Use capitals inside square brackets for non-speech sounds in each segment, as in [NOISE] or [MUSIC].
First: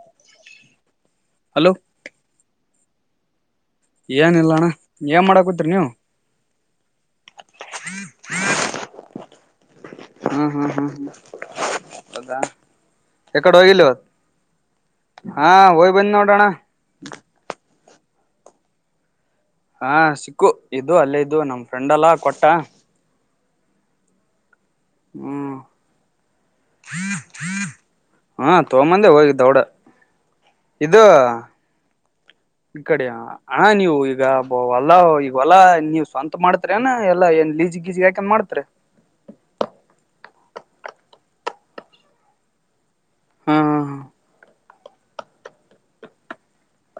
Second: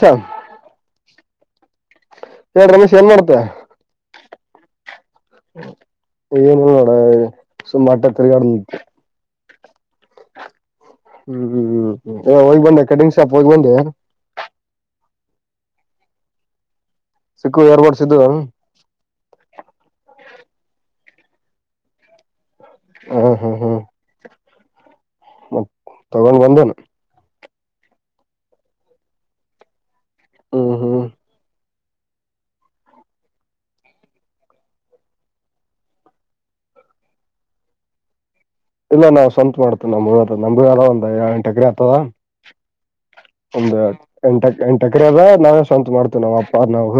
ಹ ಹಲೋ ಹೇಳ ರಮೇಶ್ ಏನ್ ಮಾಡ್ತಿಯಾ ಏನ ಇಲ್ಲ ಅಣ್ಣಾ ಏನ್ ಮಾಡಾಕುತ್ರಿ ನೀವು ನೋಡ ಸುಮ ಮಾಡಟ ತಿರಗಾಡದು ಹಾ ಹಾ ಹಾ ಹ ಹ್ಮ್ ಹ್ಮ್ ಹ್ಮ್ ಹೋಗ್ ಬಂದೆ ಕಟಿಂಗ್ ಶಾಪ್ ಹೋಗಿ ಯಕಡೆ ಬಂದಿ ಹೋಗಿಲ್ ಇವತ್ ಹಾ ಹೋಗಿ ಬಂದ್ ನೋಡೋಣ ಸಿಕ್ಕು [UNINTELLIGIBLE] ಹಾ ಸಿಕ್ಕು ಇದು ಅಲ್ಲೇ ಇದ್ದು ನಮ್ ಫ್ರೆಂಡ್ ಅಲ್ಲಾ ಕೊಟ್ಟಾ [UNINTELLIGIBLE] ಹ್ಮ್ ಮ ತಗೊಂಡ್ ಬಂದೇನು ಹಾ ತಗೋಂಡ ಬಂದೆ ಹೋಗಿದ್ದ ದೌಡ ಹ್ಮ್ ಇದು ಹ್ಮ್ ಇ ಕಡೆಯಾ ಅಣ್ಣಾ ನೀವು ಈಗ ಹೋಲ್ಲಾ ಈಗ ಹೊಲ್ಲಾ ನೀವ್ ಸ್ವಂತ ಮಾಡ್ತೀರಿ ಏನ್ ಎಲ್ಲಾ ಏನ್ ಲೀಜಿ ಗೀಜಿ ಹಾಕಂದ್ ಮಾಡ್ತಾರೀ ಇಲ್ಲ ನಾವ್ ಸ್ವಂತ ಮಾಡ್ತೇ ನಮ್ಮ ನಮ್ ಒಂದ್ ಎಳ ಎಂಟ ಎಕ್ರ ಆಗ್ತದ ಹಾ ಒಂದು ಎಂಟ ಎಂಟು ಎಕರೆ ಅದ ನಾವೇ ಸ್ವಂತ ಮಾಡ್ತೇವಿ ನಾವ್ ಅಪ್ಪ ನಾವು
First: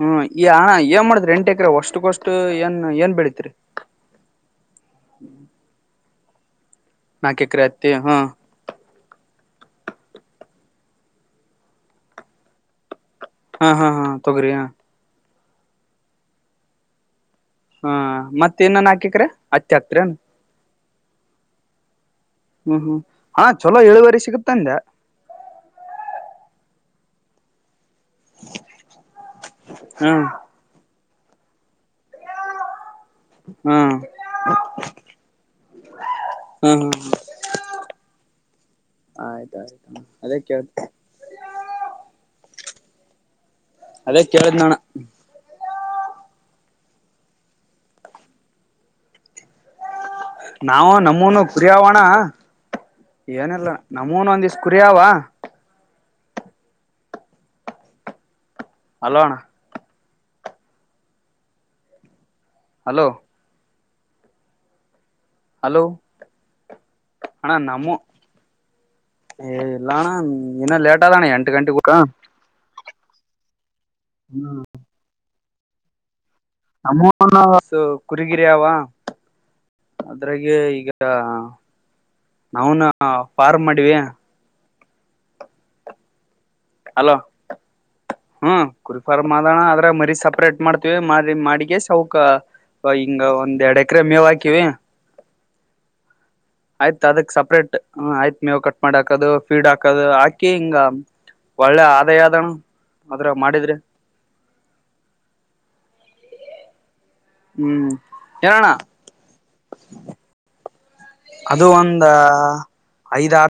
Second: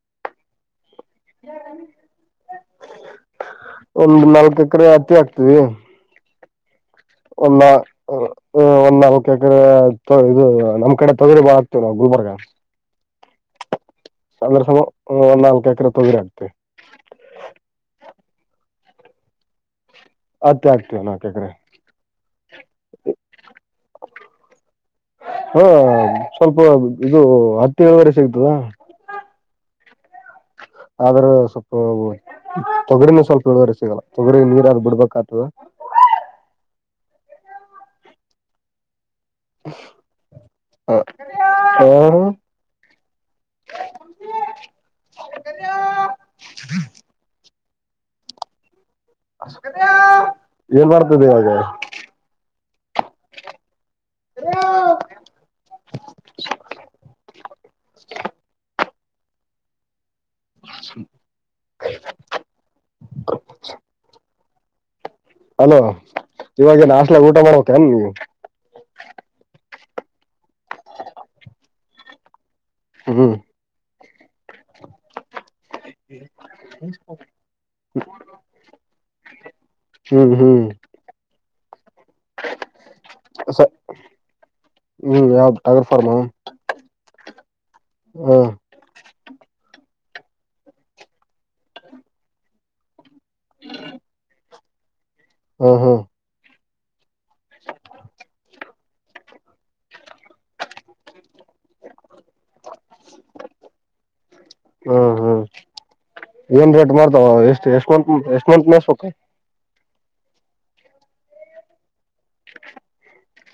ಹ್ಮ್ ಈ ಅಣಾ ಏನ್ ಮಾಡುದ್ರರಿ ಎಂಟು ಎಕರೆ ವಷ್ಟಕ್ಕಷ್ಟು ಏನ್ ಏನ್ ಬೆಳತ್ರಿ ಒಂದ್ ನಾಲ್ಕ ಎಕರೆ ಹತ್ತಿ ಆಕ್ತೀವಿ. ನಾಕ್ ಒಂದ್ ಎಕರೆ ನಾ ಹತ್ತಿ ಹಾ ಹ್ಮ್ ಒಂದ್ ನಾಲ್ಕ ಏಕ್ರೆ ಇದು ನಮ್ ಕಡೆ ತೊಗರಿ ಬಾ ಹಾಕ್ತಿವ್ ನಾವು ಗುಲ್ಬರ್ಗ. ಹಾ ಹಾ ಹಾ ತೊಗರಿ ಅಂದ್ರೆ ಹಾ ಸಮ ಒಂದ್ ನಾಲ್ಕು ಎಕರೆ ತೊಗ್ರೆ ಹಾಕ್ತಿವ್. ಹಾ ಮತ್ ಇನ್ನ ನಾಕ್ ಎಕ್ರೆ ಹತ್ತಿ ಹಾಕ್ತಿರೆನ್. ಹತ್ತೆ ಆಗ್ತವಣ ನಾಕೆಕ್ರೆ. ಹ್ಮ್ ಹ್ಮ್ ಹಾ ಚಲೋ ಇಳುವರಿ ಸಿಗುತ್ ಅಂದ್ಯ. ಹಾ ಸ್ವಲ್ಪ ಇದು ಹತ್ತು ಇಳುವರಿ ಸಿಗ್ತದ. ಹ್ಮ್ ಆದ್ರ ಸ್ವಲ್ಪ ತೊಗರಿನ ಸ್ವಲ್ಪ ಇಳುವರಿ ಸಿಗಲ್ಲ ತೊಗರಿ ನೀರಾವರ್ ಬಿಡ್ಬೇಕಾತದೆ. ಹ್ಮ್ ಹ್ಮ್ ಹ್ಮ್ ಆಯ್ತಾಯ್ತು ಅದೇ ಕೇಳ್ತ್ [UNINTELLIGIBLE] ಅದೇ ಕೇಳದ್ನಣ [UNINTELLIGIBLE] ಏನ್ ನಾವು ಮಾಡ್ತದೆ ನಮ್ಮೂನು ಇವಾಗ ಕುರಿಯವಣ ಏನಿಲ್ಲ ನಮ್ಮೂನು ಒಂದಿಷ್ಟ್ ಕುರಿಯವ ಹಲೋ ಅಣ್ಣ [INAUDIBLE] ಹಲೋ ಹಲೋ ಇವಾಗೇನ್ ಹಾಷ್ಟಲಾಗ ಊಟ ಮಾಡಬೇಕೇನ್ ನೀವು. ಏಯ್ ಇಲ್ಲಣ್ಣ ಇನ್ನ ಲೇಟಾದಣ್ಣ ಎಂಟು ಗಂಟೆಗ್ ಊಟ. ಹ್ ಹ್ಮ್ ಹ್ಮ್ ನಮ್ಮೂರ್ ನಾಗ್ ಅವ್ರ್ದು ಕುರಿಗಿರಿ ಅವ ಹ್ಮ್ ಅದ್ರಾಗೆ ಹ್ಮ್ ಈಗ ನ ನಾವುನ ಫಾರ್ಮ್ ಸ ಮಾಡಿವಿ. ಹ್ಮ್ ಯಾವ್ದ್ ಟಗರ್ ಫಾರ್ಮು. ಹಲೋ ಹ್ಮ್ ಕುರಿಫಾರ ಮಾಡೋಣ ಆದ್ರಗ್ ಮರಿ ಸಪ್ರೇಟ್ ಮಾಡ್ತೀವಿ ಮರಿ ಮಾಡಿಗೆ ಸೌಕ. ಹಿಂಗ ಒಂದ್ ಎರಡ್ ಎಕರೆ ಮೇವ್ ಹಾಕಿವಿ. ಹಾ ಹಾ ಆಯ್ತತ್ ಅದಕ್ ಸಪ್ರೇಟ್ ಆಯ್ತ್ ಮೇವು ಕಟ್ ಮಾಡ್ ಹಾಕದು ಫೀಡ್ ಹಾಕದು ಹಾಕಿ ಹಿಂಗ ಒಳ್ಳೆ ಆದಾಯ ಅದಣ ಆದ್ರಾಗ್ ಮಾಡಿದ್ರೆ. ಹ್ಮ್ ಹ್ಮ್ ಏನ್ ರೇಟ್ ಮಾಡ್ತಾವ ಎಷ್ಟು ಎಷ್ಟ ಹ್ಮ್ ಮಂತ್ ಎಷ್ಟ್ ಏನಣ್ಣ ಮತ್ ಮೆಸ್ಬೇಕ್. [INAUDIBLE] ಅದು ಒಂದ ಐದಾರ್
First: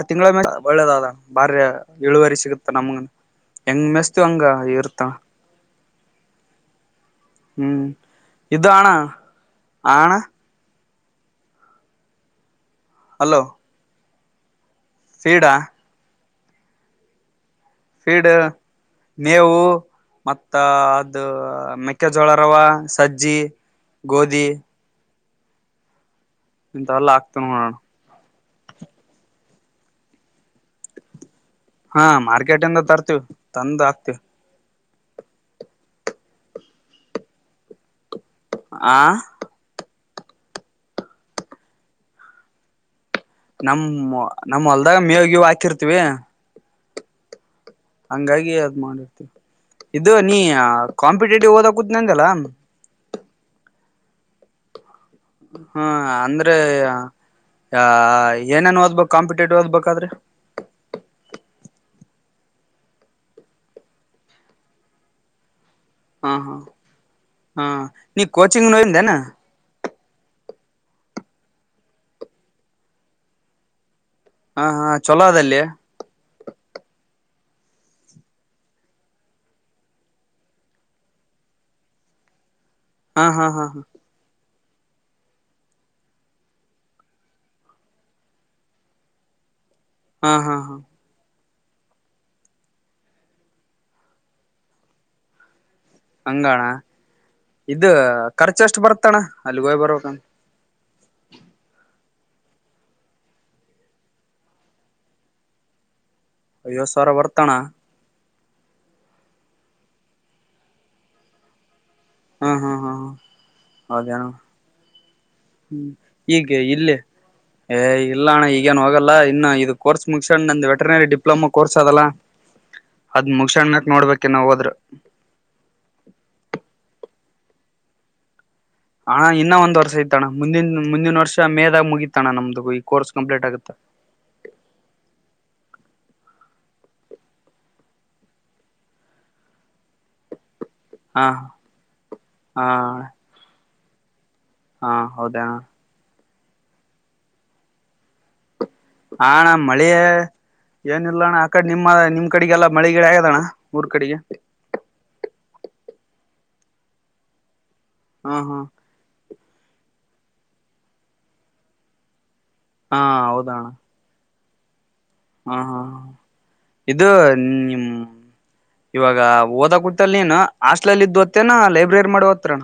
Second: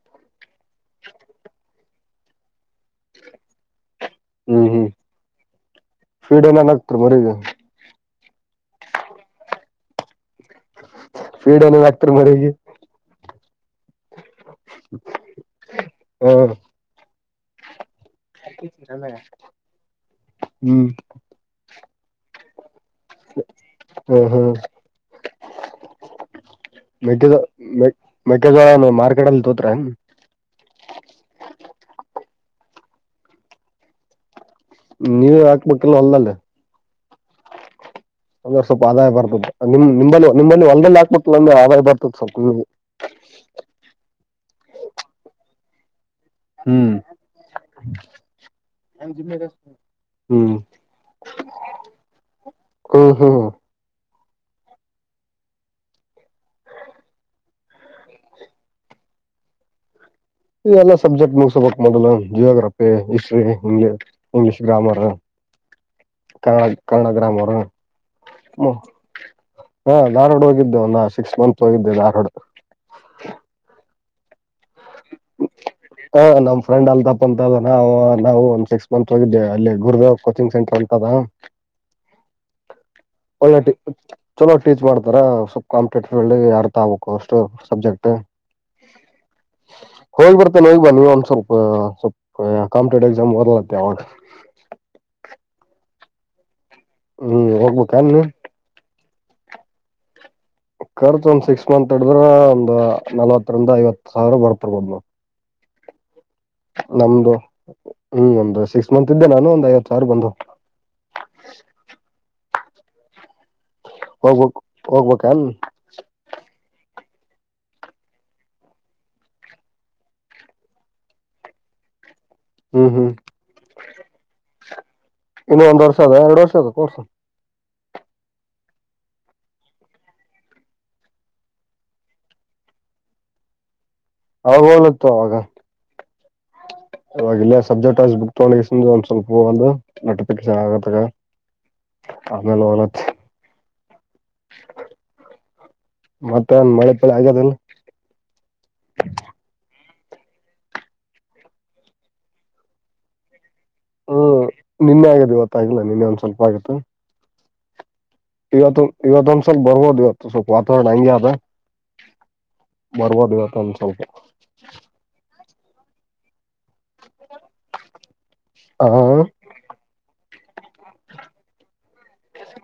ಆ ತಿಂಗಳ ಮೇಲೆ ಒಳ್ಳೇದದ ಬಾರಿ ಇಳುವರಿ ಸಿಗುತ್ತ ನಮ್ಗ ಹೆಂಗ್ ಮೆಸ್ತೀವ್ ಹಂಗ ಹ್ಮ್ ಹ್ಮ್ ಇರುತ್ತಣ. ಫೀಡ್ ಏನೇನ್ ಹಾಕ್ತಿರ್ ಮರಿಗೆ. ಹ್ಮ್ ಇದು ಅಣ ಹಾ ಆಣ. ಫೀಡ್ ಏನೇನ್ ಹಾಕ್ತಿರ್ ಮರಿಗೆ. ಹಲೋ [INAUDIBLE] ಫೀಡ ಹ್ಮ ಡ್ [UNINTELLIGIBLE] ಮೇವು ಮತ್ತ ಹ್ಮ್ ಅದು ಮೆಕ್ಕೆಜೋಳ ರವ ಸಜ್ಜಿ ಗೋಧಿ ಇಂತವೆಲ್ಲಾ ಮೇಕದ ಹಾಕ್ತಿವ್ ನೋಡೋಣ ಮ ಮೆಕೆದ್ರಾನ ಮಾರ್ಕೆಟ ಅಲ್ಲಿ ದೋತ್ರ ಹಾ ಮಾರ್ಕೆಟ್ ಇಂದ ತರ್ತಿವ ತಂದ್ ಆಕ್ತಿವಿ ನೀವೇ ಹಾಕ್ಬೇಕಲ್ಲ ಅಲ್ಲಲ್ಲ ಒಂದವ ಸ್ವಲ್ಪ ಆ ಆದಾಯ ಬರ್ತ್ದ ನಿಮ್ ನಿಮಲ್ಲಿ ನಿಮ್ಮಲ್ಲಿ ಒಳ್ಳೇ ಹಾಕ್ಬಿಟ್ಟು ಅಮ ಆದಾಯ ಬರ್ತದ ಸ್ವಲ್ಪ ನಿಮಗೆ ನಮ್ ನಮ್ ಹೊಲ್ದಾಗ ಮೇವಗ ಹಾಕಿರ್ತಿವಿ ಹ್ಮ್ ಹಂಗಾಗಿ ಅಾವ್ದ್ ಮಾಡಿರ್ತಿವಿ ಇದು ನೀ ಹ್ಮ್ ಕಾಂಪಿಟೇಟಿವ್ ಓದಕೂತ್ನ ಅಂತಲ್ಲ ಹ್ಮ್ ಹ್ಮ್ ಹಾ ಅಂದ್ರೆ ಅ ಏನೇನ್ ಓದ್ಬೇಕು ಕಾಂಪಿಟೇಟಿವ್ ಓದ್ಬೇಕಾದ್ರೆ ಇದೆಲ್ಲಾ ಸಬ್ಜೆಕ್ಟ್ ಮುಗಿಸಬೇಕು ಮೊದಲು geography history English English grammar ಹಾ ಹಾ ಕನ್ನಡ ಗ್ರಾಮರ ಹಾ ನೀ ಕೋಚಿಂಗ್ ನೋಡಿಂದೇನ ಹಾ ಧಾರ್ವಾಡ ಹೋಗಿದ್ದೆ ಒಂದ ಸಿಕ್ಸ್ ಮಂತ್ಸ್ ಹೋಗಿದ್ದೆ ರ್ವಾಡ ಹ ಹಾ ಚೊಲೋ ಅದಲ್ಲಿಯ ಹ ನಮ್ ಫ್ರೆ್ ಅಲ್ತಪ್ಪ ಅಂತ ಅದ ನಾವು ನಾವು ಒಂದ್ ಸಿಕ್ಸ್ ಮಂತ್ ಅಲ್ಲಿ ಗುರುದೇವ್ ಕೋಚಿಂಗ್ ಸೆಂಟರ್ ಅಂತದ ಹಾ ಹಾ ಹಾ ಹಾ ಒಳನಾಟಿ [UNINTELLIGIBLE] ಚಲೋ ಟೀಚ್ ಮಾಡ್ತಾರ ಸ್ವಲ್ಪ ಕಾಂಪಟೇಟಿವ್ ಫಲ್ಡ್ ಯಡ್ತಾ ಆಗಬೇಕು ಅಷ್ಟು ಸಬ್ಜೆಕ್ಟ್ [UNINTELLIGIBLE] ಹೋಗ್ ಬರ್ತನೆ ನ ಹಾ ಹೋಗ್ ಬಾ ನೀ ಒಂದ್ ಸ್ವಲ್ಪ ಸ್ವಲ್ಪ ಕಂಪಿಟೇಟಿವ್ಕ್ಸಾಮ್ಓದಲತ್ತ ಅವಾಗ ಹಂಗಣ ಹ್ಮ್ ಇದ ಹೋಗ್ಬೇಕನ್ ಖರ್ಚ ಅಷ್ಟು ಬರ್ತಣ ಅಲ್ಲಿ ಹೋಯ್ ಬರ್ಂತ ಖರ್ಚು ಒಂದ್ ಸಿಕ್ಸ್ ಮಂತ್ ಹಡಿದ್ರ ಒಂದು ನಲ್ವತ್ತರಿಂದ ಐವತ್ತು ಸಾವಿರ ಬರ್ತಿರ್ಬೋದು ನವು [UNINTELLIGIBLE] ಸಾವಿರ ನಮ್ದು ಬರ್ತಣ ಹ್ಮ್ ಒಮ್ದ ಸಿಕ್ಸ್ ಮಂತ್ ಇದ್ದೆ ನಾನು ಒಂದು ಐವತ್ತು ಸಾವಿರ ಬಂದು ಹಾ ಹಾ ಹಾ ಹಾ ಹೋಗ್ಬೇಕ ಹೋಗ್ಬೇಕಲ್ ಹೀಗೆ ಇಲ್ಲೇ ಏ ಇಲ್ಲ ಅಣ್ಣ ಈಗೇನ್ ಹೋಗಲ್ಲ ಇನ್ನು ಇದು ಕೋರ್ಸ್ ಮುಗಸಣ್ ನಂದು್ ವೆಟೆನರಿ ಡಿಪ್ಲೊಮಾ ಕೋರ್ಸ್ ಅದಲ್ಲ ಹ್ಮ್ ಹ್ಮ್ ಅದ್ ಮುಗಸಣಕ್ ನೋಡ್ಬೇಕೆ ನಾವವು ಹೋದ್ರ ಇನ್ನು ಒಂದ ವರ್ಷ ಅದ ಎರಡ್ ವರ್ಷ ಅದದು ರ್ಸು ಹಣ ಇನ್ನ ಒಂದ್ ವರ್ಷ ಇತಾನ ಮುಂದಿನ ಮುಂದಿನ ವರ್ಷ ಮೇದಾಗ ಮುಗಿತತಾನ ನಮ್ದು ಈ ಕೋರ್ಸ್ ಕಂಪ್ಲೀಟ್ ಆಗುತ್ತಾ ಆಲತ್ತು ಅವಾಗ ಇವಲ್ಲ ಸಬ್ಜೆಕ್ಟ್ ಬುಕ್ ತ ಒಂದ ಸ್ವಲ್ಪ ಒಂದು ನಟಿಫಿಕೇಶನ್ ಆಗೆ ಹಾ ಆಮೇಲೆ ಹಾ ಅವಲತ್ ಹಾ ಹೌದಾಣ ಮತ್ತೆಂದ ಮಳೆ ಪಳಿ ಆಗ್ಯದಲ್ಲ ಹಣ್ಣ ಮಳೆ ಏನ ಇಲ್ಲಣ್ಣ ಆ ಕಡೆ ನಿಮ್ಮ ನಿಮ್ ಕಡೆಗೆಲ್ಲಾ ಮಳೆ ಗಿಡ ಆಗದಣ್ಣ ಊರ್ಕಡಿಗೆ ಹ್ಮ್ ನಿನ್ನೆ ಆಗಾದ ಇವತ್ತಾಗಿಲ್ಲ ನಿನ್ನೆ ಒಂದ್ ಸ್ವಲ್ಪ ಆಗುತ್ತತ್ತು ಹಾ ಹಾ ಇವತ್ತು ಇವತ್ತು ಹ ಸಲ್ ಬರವೋ ದವತ್ತು ಸ ವಾತವರ್ರಣ ಆಗ್ಯತ ಹಾ ಬರ್ವದರತ್ತ ಹೌದಣ ಒಂದ್ ಸ್ವಲ್ಪ ಹಾ ಹಾ ಇದು ನಿ ಹ ಇವಾಗ ಓದ ಕುೂತ್ತಲ್ ನೀನು ಹಾಸ್ಟ್ಲ್ ಇದ್ದು ಹೊತ್ತೇನ ಲೈಬ್ರರಿ ಮಾಡೋ ಹತ್ರಣ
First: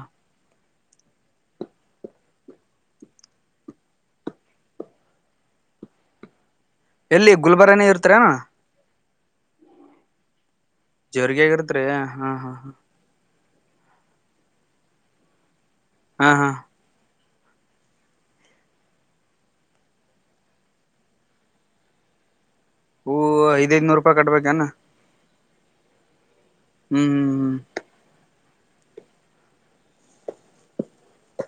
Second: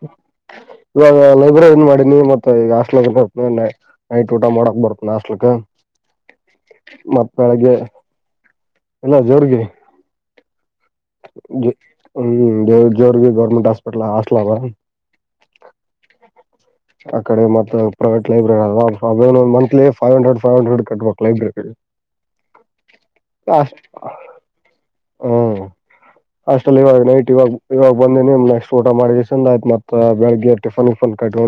ಇವಾಗ ಲೈಬ್ರರಿ ಏನ್ ಮಾಡಿನಿ ಮತ್ತೆ ಈಗ ಹಾಸ್ಲೆ ನೈಟ್ ಊಟ ಮಾಡೋಕ್ ಬರುತ್ತತ್ ನಾಸ್ಲ್ಕ್ ಮತ್ತ ಎಲ್ಲಿ ಬೆಳಗೆ ಗುಲ್ಬರಾನೇ ಇರ್ತರಣ ಎಲ್ಲ ಜೋರ್ಗೆ ಜೋರ್ಗಿಯಾಗ ಇರ್ತ್ರಿ ಹಾ ಹಾ ಹ್ಮ್ ಜೋರ್ಗಿ ಗವರ್ಮೆಂಟ್ ಹಾಸ್ಪಿಟಲ್ಲ ಬ ಹಾ ಹಾ ಆ ಕಡೆ ಮತ್ತ private library monthly five hundred five hundred ಕಟ್ಬೇಕಕ್ ಲೈಬ್ರರಿ ಹೂ ಐದ್ ಐದ್ನೂರು ರೂಪಾಯಿ ಕಟ್ಬೇಕನಾ ಹ್ಮ್ ಅಷ್ಟಲ್ಲಿ ಇವಾಗ ಹ್ಮ್ ನೈಟ ಇಿವ್ಗ ಹ್ಮ್ ಇವಾಗ ಬಂದಿನಿಮ ನೆಕ್ಸ್ಟ್ ಊಟ ಮಾಡ ಆಯ್ತ್ತ್ತತ್ ಬೆಳಗ್ ಟಿಫನ್ಫನ್ ಕಟ್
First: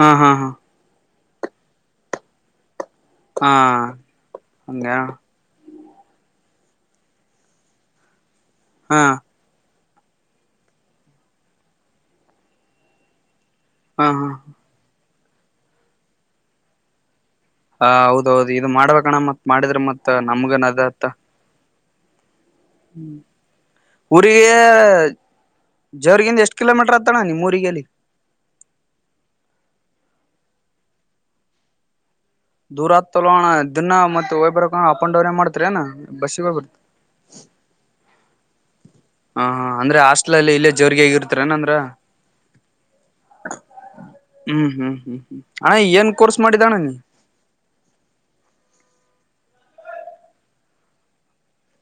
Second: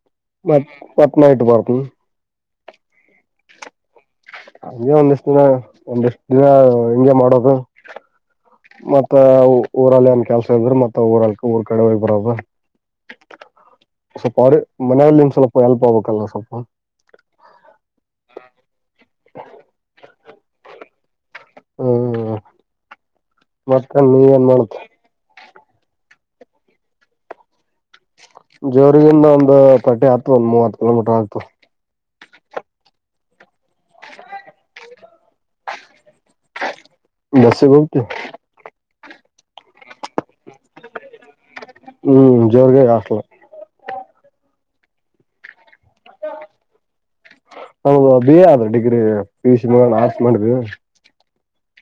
ಹಾ ಹಾ ಹಾ ನ ಪತ್ನಟ್ಟ ಬತು ಹಾ ಹಗೆ ಹಂಗೆ ಹಾ ಒಂದ ಎಷ್ಟ ದಿನ ಒಂದೆಷ್ಟ್ ದಿನ ಹೆಂಂಗಗೆ ಮಾಡೋದು ಹಾ ಮತ್ತ ಊರಲ್ಲಿ ಏನ್ ಕೆಲ್ಸ ಇದ್ರರು ಮತ್ತ ಊರಲ್ಕ ಊರ್ ಕಡೆ ಹೋಗ ಬರದ ಹಾ ಹ ಸ್ವಲ್ಪ ಅವ್ರ ಮನೆಯಲ್ಲಿಂದ ಸ್ವಲ್ಪ ಎಲ್ಪ್ ಆಗ್ಬೇಕಲ್ಲ್ಲ ಸ್ವಲ್ಪ ಹ ಹೌದ ಹೌದು ಇದು ಮಾಡ್ಬೇಕಣ್ಣ ಮತ್ ಮಾಡಿದ್ರೆ ಮತ್ ನಮ್ಗನ್ ಅದತ್ತ ಹ್ಮ ಹ್ಮ ಉರಿರಿಗೆ ಮಾಡ್ತಿ ಜೋರಿಗಂದ ಎಷ್ಟು ಕಿೋಮೀಟರ್ತ್ತತಣಮ್ಮ ಊರಿಗೆಗಲ್ಲಿ ಜೋರಿಗಂದ ಒಂದು ತಟಿ ಆತ ಒಂದ ಮೂವತ್ತು ಕಿಲೋಮೀಟರ್ ಆಗ್ತು ದೂರ ಆತ್ತಲ್ಲಣ ದಿನಾ ಮತ್ತ ಹಓಯ್ಬರ ಅ ೌನೇ ಮಾಡ್ತರಿ ಏ ಬಸ್ಸಿಗೆ ಹೋಗ್ಬರ್ತ ದಸಗಮತು ಹಾ ಹಾ ಅಂದ್ರೆ ಹಾಸ್ಟ್ಲ್ ಅಲ್ಲಿ ಇಲ್ಲೇ ಜೋರ್ಗೆ ಆಗಿರ್ತರನಂದ್ರ ಹ್ಮ್ ಜೋರ್ಗೆ ಹಾಸ್ಟೆಲ್ ಹ್ಮ್ ಹ್ಮ್ ಹ್ಮ್ ಹ್ಮ್ ಹ ಏನ್ ಕೋರ್ಸ್ ಮಾಡಿದಣ ನೀ ನಮ್ದ ಬಿ ಎ ಆದ್ರೆ degree P U C arts ಮಾಡ್ವಿ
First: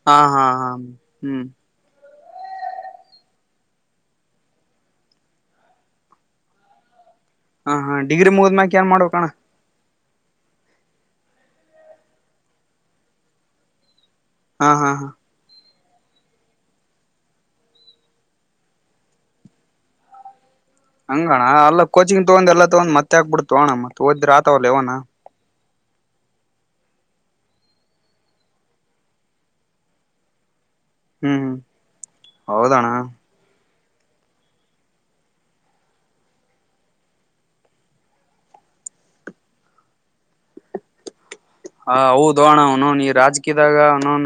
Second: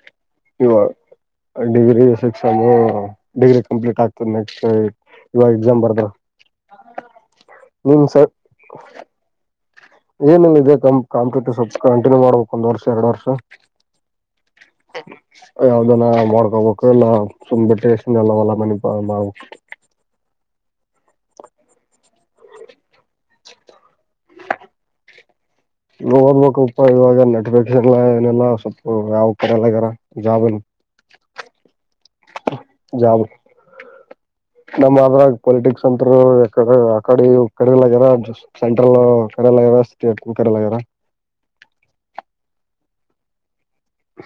ಹಾ ಹಾ ಹಾ ಹ್ಮ್ ಡಿಗ್ರಿ ಎಕ್ಸಾಮ್ ಡಿಗ್ರಿ ಕಂಪ್ಲೀಟ್ ಆಗ್ತದ ನೆಕ್ಸ್ಟ್ ಇವಾಗ ಎಕ್ಸಾಮ್ ಬರ್ದ ಹಾ ಹ ಡಿಗ್ರಿಗದ್್ಯಾಕ ಏನ್ ಮಾಡ್ುಣ ಏನಿಲ್ಲ ಇದೆ ಕ ಕಾಂಪ್ಯೂಟರ್ ಸ್ವಲ್ಪ ಕಂಟಿನ್ಯೂ ಮಾಡ್ಬೇಕು ಒಂದ್ ವರ್ಷ ಎರಡು ವರ್ಷ ಹಾ ಹಾ ಹಾ ಯಾವ್ದನ ಮಾಡ್ಕೋಬೇಕು ಇಲ್ಲ ಸುಂಬ್ ಟೇಸ್ನ್ಲ್ಲವಲ್ಲ ಮನಪ ಮಾಡ್ು ಹಂಗಣ ಅಲ್ಲ ಕೋಚಿಂಗ್ ತಗೊಂಡ್ ಎಲ್ಲ ತಗ್ ಮತ್ತ ಹ ಆಕ್ಬಿಡ್ತೋ ಅಣ ಮತ್ತ ಓದ್ರ ಆತವಲ್ಲ ಇವಣ ಇ ಓದ್ಬೇಕುಪ್ಪ ಇವಾಗ ನೆಟಿಫಿಕೇಶನ್ ಏನೆಲ್ಲ ಸ್ವ ಯಾವ ಕಡೆ ಎಲ್ಲ ಇದಾರ ಜಾಬನು ಹ್ಮ್ ಹ್ಮ್ ಹೌದಣ್ಣ ಜವು [UNINTELLIGIBLE] ನಮ್ಮ್ ಅದ್ರಾಗ ಪೊಲಿಟಿಕ್ಸ್ ಅಂತ ಆ ಕಡೆ ಕಡೆಲಾಗ್ಯ ಸೆಂ್ರಲ್ ಕಡೆಲರ ಸ್ಟೇಟ್ ಕಡೆಲರ ಹ ಹೌದೋಣ ಅವೋನ್ ಈ ರಾಜಕೀಯದಾಗ ಅವೋನ್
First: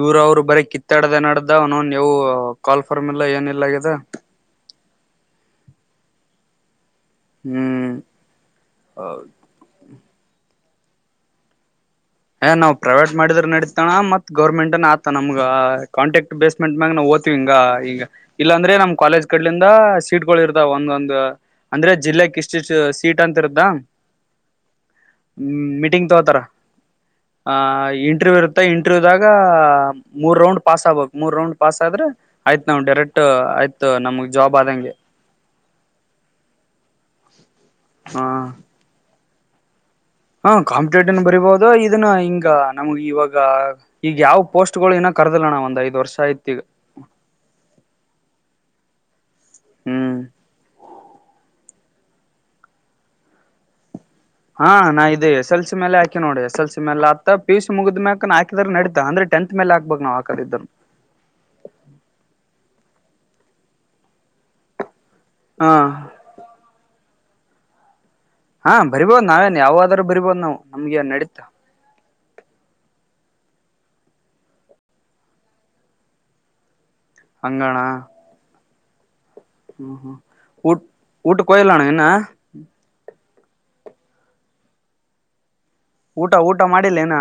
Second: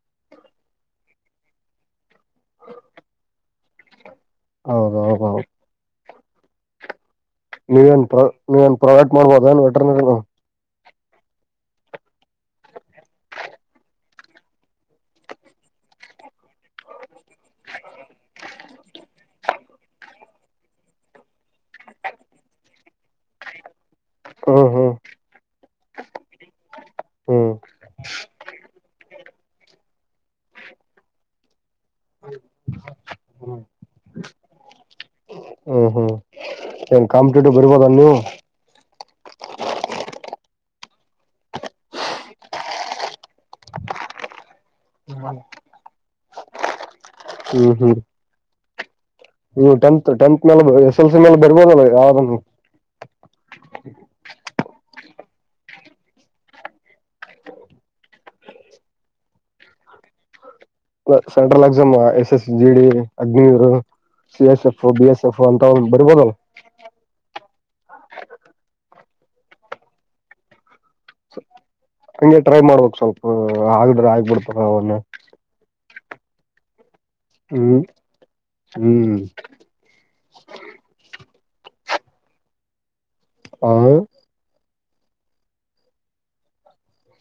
ಇವ್ರ ಅವ್ರು ಬರೀ ಕಿತ್ತಾಡ್ದ ನಡ್ದ ಇದನ್ ನೀವು ಕಾಲ್ ಫಾರ್ ಎಲ್ಲ ಏನ್ ಇಲ್ಲ ಆಗಾಗಿದೆ ಹೌದೌದ ಹ್ಮ ನೀವೇನ್ ನೀವೇನ್ ಪ್ರೊಟ್ ಮಾಡಬೋದು ನ್ ವೆಟರಿ ಏ ನಾವು ಪ್ರೈವೇಟ್ ಮಾಡಿದ್ರೆ ನಡೀತಾನ ಮತ್ ಗೌರ್ಮೆಂಟ್ ಆತ ನಮ್ಗ ಕಾಂಟ್ಯಾಕ್ಟ್ ಬೇಸ್ ಮೆಂಟ್ ಮ್ಯಾಗ ನಾವು ದ್ತಿವಿ ಹಿಂಗ ಈಗ ಇಲ್ಲಾಂದ್ರೆ ನಮ್ ಕಾಲೇಜ್ ಕಡ್ಲಿಂದ ಸೀಟ್ಗಳು ಇರ್ತಾವ ಒಂದೊಂದ್ ಅಂದ್ರೆ ಜಿಲ್ಲೆಕ್ ಇಷ್ಟಿಷ್ಟ ಸೀಟ್ ಅಂತಿರುತ್ತಾ? ಹಂ ಹಂ. ಹಂ ಮೀಟಿಂಗ ತೊಗೊತಾರ್. ಹ್ಮ್ ಆಹ್ ಇಂಟರ್ವ್ಯ್ ಇರುತ್ತೆ ಇಂಟರ್ವ್ಯೂದಾಗ ಮೂರ್ ರೌಂಡ್ ಪಾಸ್ ಆಬೇಕ ಮೂರ್ ರೌಂಡ್ ಪಾಸ್ ಆದ್ರ ಆಯ್ತ್ ನಾವ್ ಡೈರೆಕ್ಟ್ ಆಯ್ತು ನಮ್ಗ್ ಜಾಬ್ ಆದಂಗೆ. ಹ್ಮ್ ಹ್ಮ್ ಏನ್ ಕಾಂಪಿಟೇಟಿವ್ ಬರ್ಬೋದೇನ್ ನೀವು? ಹ ಹಾ ಕಾಂಪಿಟೇಟನ್ ಬರಿಬೋದು ಇದನ್ನ ಹಿಂಗ ನಮ್ಗ ಇವಾಗ ಈಗ ಯಾವ್ ಪೋಸ್ಟ್ ಗಳು ಇನ್ನ ಕರ್ದಲ್ಲಣಾ ಒಂದ್ ಐದ್ ವರ್ಷ ಆಯ್ತ್ ಈಗ. ಹ್ಮ್ ಹ್ಮ್ ನೀವ್ ಟೆಂತ್ ಹ್ಮ್ ಟೆಂತ್ ನನಗ್ ಎಸ್ ಎಲ್ ಸಿ ಮ್ಯಾಲ ಬರ್ಬೋದಲ್ಲ ಯಾವ್ದುನೂ? ಹಾ ನಾ ಇದೆ ಎಸ್ ಎಲ್ ಸಿ ಮ್ಯಾಲೆ ಹಾಕಿನ ನೋಡ ಎಸ್ ಎಲ್ಸಿ ಮ್ಯಾಲ ಆತ್ತ ಪಿಯುಸಿ ಮುಗಿದ್ ಮ್ಯಾಕ್ನ ಹಾಕಿದ್ರ ನಡಿತದ ಅಂದ್ರೆ ಟೆಂತ್ ಮ್ಯಾಲ್ ಹಾಕ್ಬೇಕ ನಾವ್ ಹಾಕದಿದ್ದುರ. ಅ central exam S S G D Agniveer. C S F B S F ಹಾ ಅಂತಾವ ಬರ್ಬೋದಲಾ? ಹಾ ಬರಿಬೋದು ನಾವೇನ್ ಯಾವಾದ್ರು ಬರಿಬೋದ ನಾವ ನಮ್ಗೆನ ನಡಿ ಹಂಗೆ ಟ್ರೈ ಮಾಡ್ಬೇಕ್ ಸ್ವಲ್ಪ ಆಗಿದ್ರ ಆಗ್ಬಿಡ್ತದ ಅವನ್ನ ಹಂಗಣ ಹ್ಮ್ ಹ್ಮ್. ಹ್ಮ್ ಹ್ಮ ಊಟ್ ಊಟಕ್ ಹೋಗಿಲ್ ಅಣ್ಣಾ ಇನ್ನಾ? ಹಾ ಊಟ ಊಟ ಮಾಡಿಲ್ಲ ಇನಾ?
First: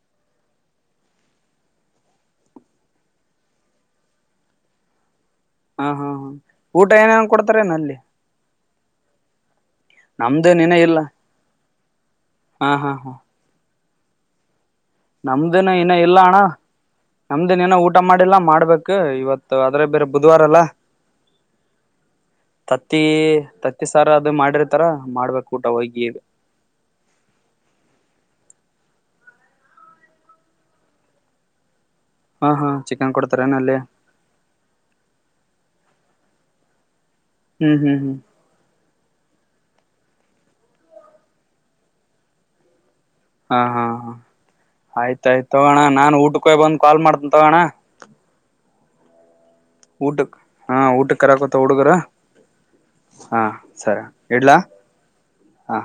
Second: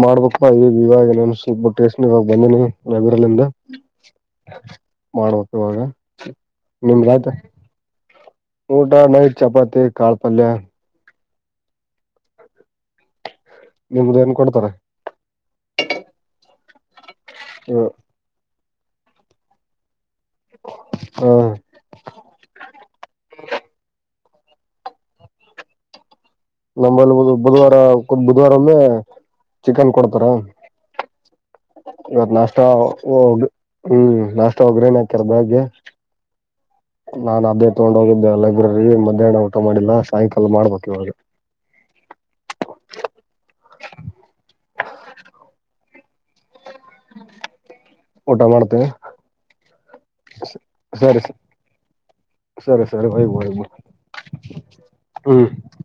ಮಾಡಬೇಕ್ಪ ಈಗ ಇವಾಗ ಇನ್ನೋನ್ ಸ್ವಲ್ಪ ಬಿಟ್ಟ ಟೇಶಂಗ ಹೋಗಿ ಬಂದಿನಿ ಲೈಬ್ರರಿಲಿಂದ. ಮಾಡ್ಬೇಕ. ಇವಾಗ ಹಾ ಹಾ ಹಾ ಊಟ ನಿಮ್ದ ಏನೇನ್ ಆಯ್ತ ಕೊಡ್ತಾರೇನ ಅಲ್ಲಿ? ಊಟ ನೈಟ್ ಚಪಾತಿ ಕಾಳ ಪಲ್ಯ. ನಮ್ದೇನ್ ಇನ್ನ ಇಲ್ಲ ಹಾ ಹಾ ಹಾ. ನಿಮ್ದ ಏನ್ ಕೊಡ್ತಾರ? ನಮ್ದಿನ ಇನ್ನ್ ಇಲ್ಲ ಅಣ್ಣ ನಮ್ದಿನ ಏನ ಊಟ ಮಾಡಿಲ್ಲಾ ಮಾಡ್ಬೇಕ ಇವತ್ತ ಅದ್ರಾಗ್ ಬೇರೆ ಬುಧವಾರ ಅಲ್ ಹ ತತ್ತಿ ತತ್ತಿ ಸಾರ್ ಊಟಾ ಅದು ಮಾಡಿರ್ತಾರ್ ಮಾಡ್ಬೇಕ ಊಟ ಹೋಗಿ. ನಂಬಲ್ಲಿ ಬಂದು ಬುಧವಾರ ಬುಧವಾರ ಒಮ್ಮೆ ಚಿಕನ್ ಕೊಡ್ತಾರ. ಇವತ್ತ್ ಹಾ ನಾಸ್ಟಾ ಹಾ ಚಿಕನ್ ಓ ಇದು ಕೊಡ್ತಾರೇನ ಅಲ್ಲಿ ಹಂ ನಾಶ ವಗ್ಗ್ರಣಿ ಹಾಕಿದ್ರ ಬೆಳಗ್ಗೆ ನಾನ್ ಅದೇ ಹ್ಮ್ ತಗೊಂಡ ಹ್ಮ್ ಹ್ಮ್ ಹೋಗಿದ್ದೆ ಎಲ್ಲ [UNINTELLIGIBLE] ಲೈಬ್ರರಿ ಮಧ್ಯಾಹ್ನ ಊಟ ಮಾಡಿಲ್ಲ ಸಾಯಂಕಾಲ ಮಾಡ್ಬೇಕ್ ಇವಾಗೆ. ಹಾ ಹಾ ಹ ಆಯ್ತಾಯ್ತ ತೋಗೋಣ ನಾನ್ ಊಟ ಊಟಕ್ ಹೋಗಿ ಬಂದ ಕಾಲ್ ಮಾಡ್ತೇನ್ ತೊಗೊಣ್ಣ. ಊಟ ಮಾಡ್ತಿ? ಊಟಕ್ ಹಾ ಊಟಕ್ಕ ಸರಿ ಕರ್ಯಾಕತ್ತವ ಹುಡುಗ್ರ. ಸರಿ ಸರಿ ಬಾಯ್ ಹಾ ಬಾಯ್ ಸರಿ ಇಡ್ಲಾ ಹ್ಮ್ ಹಾ.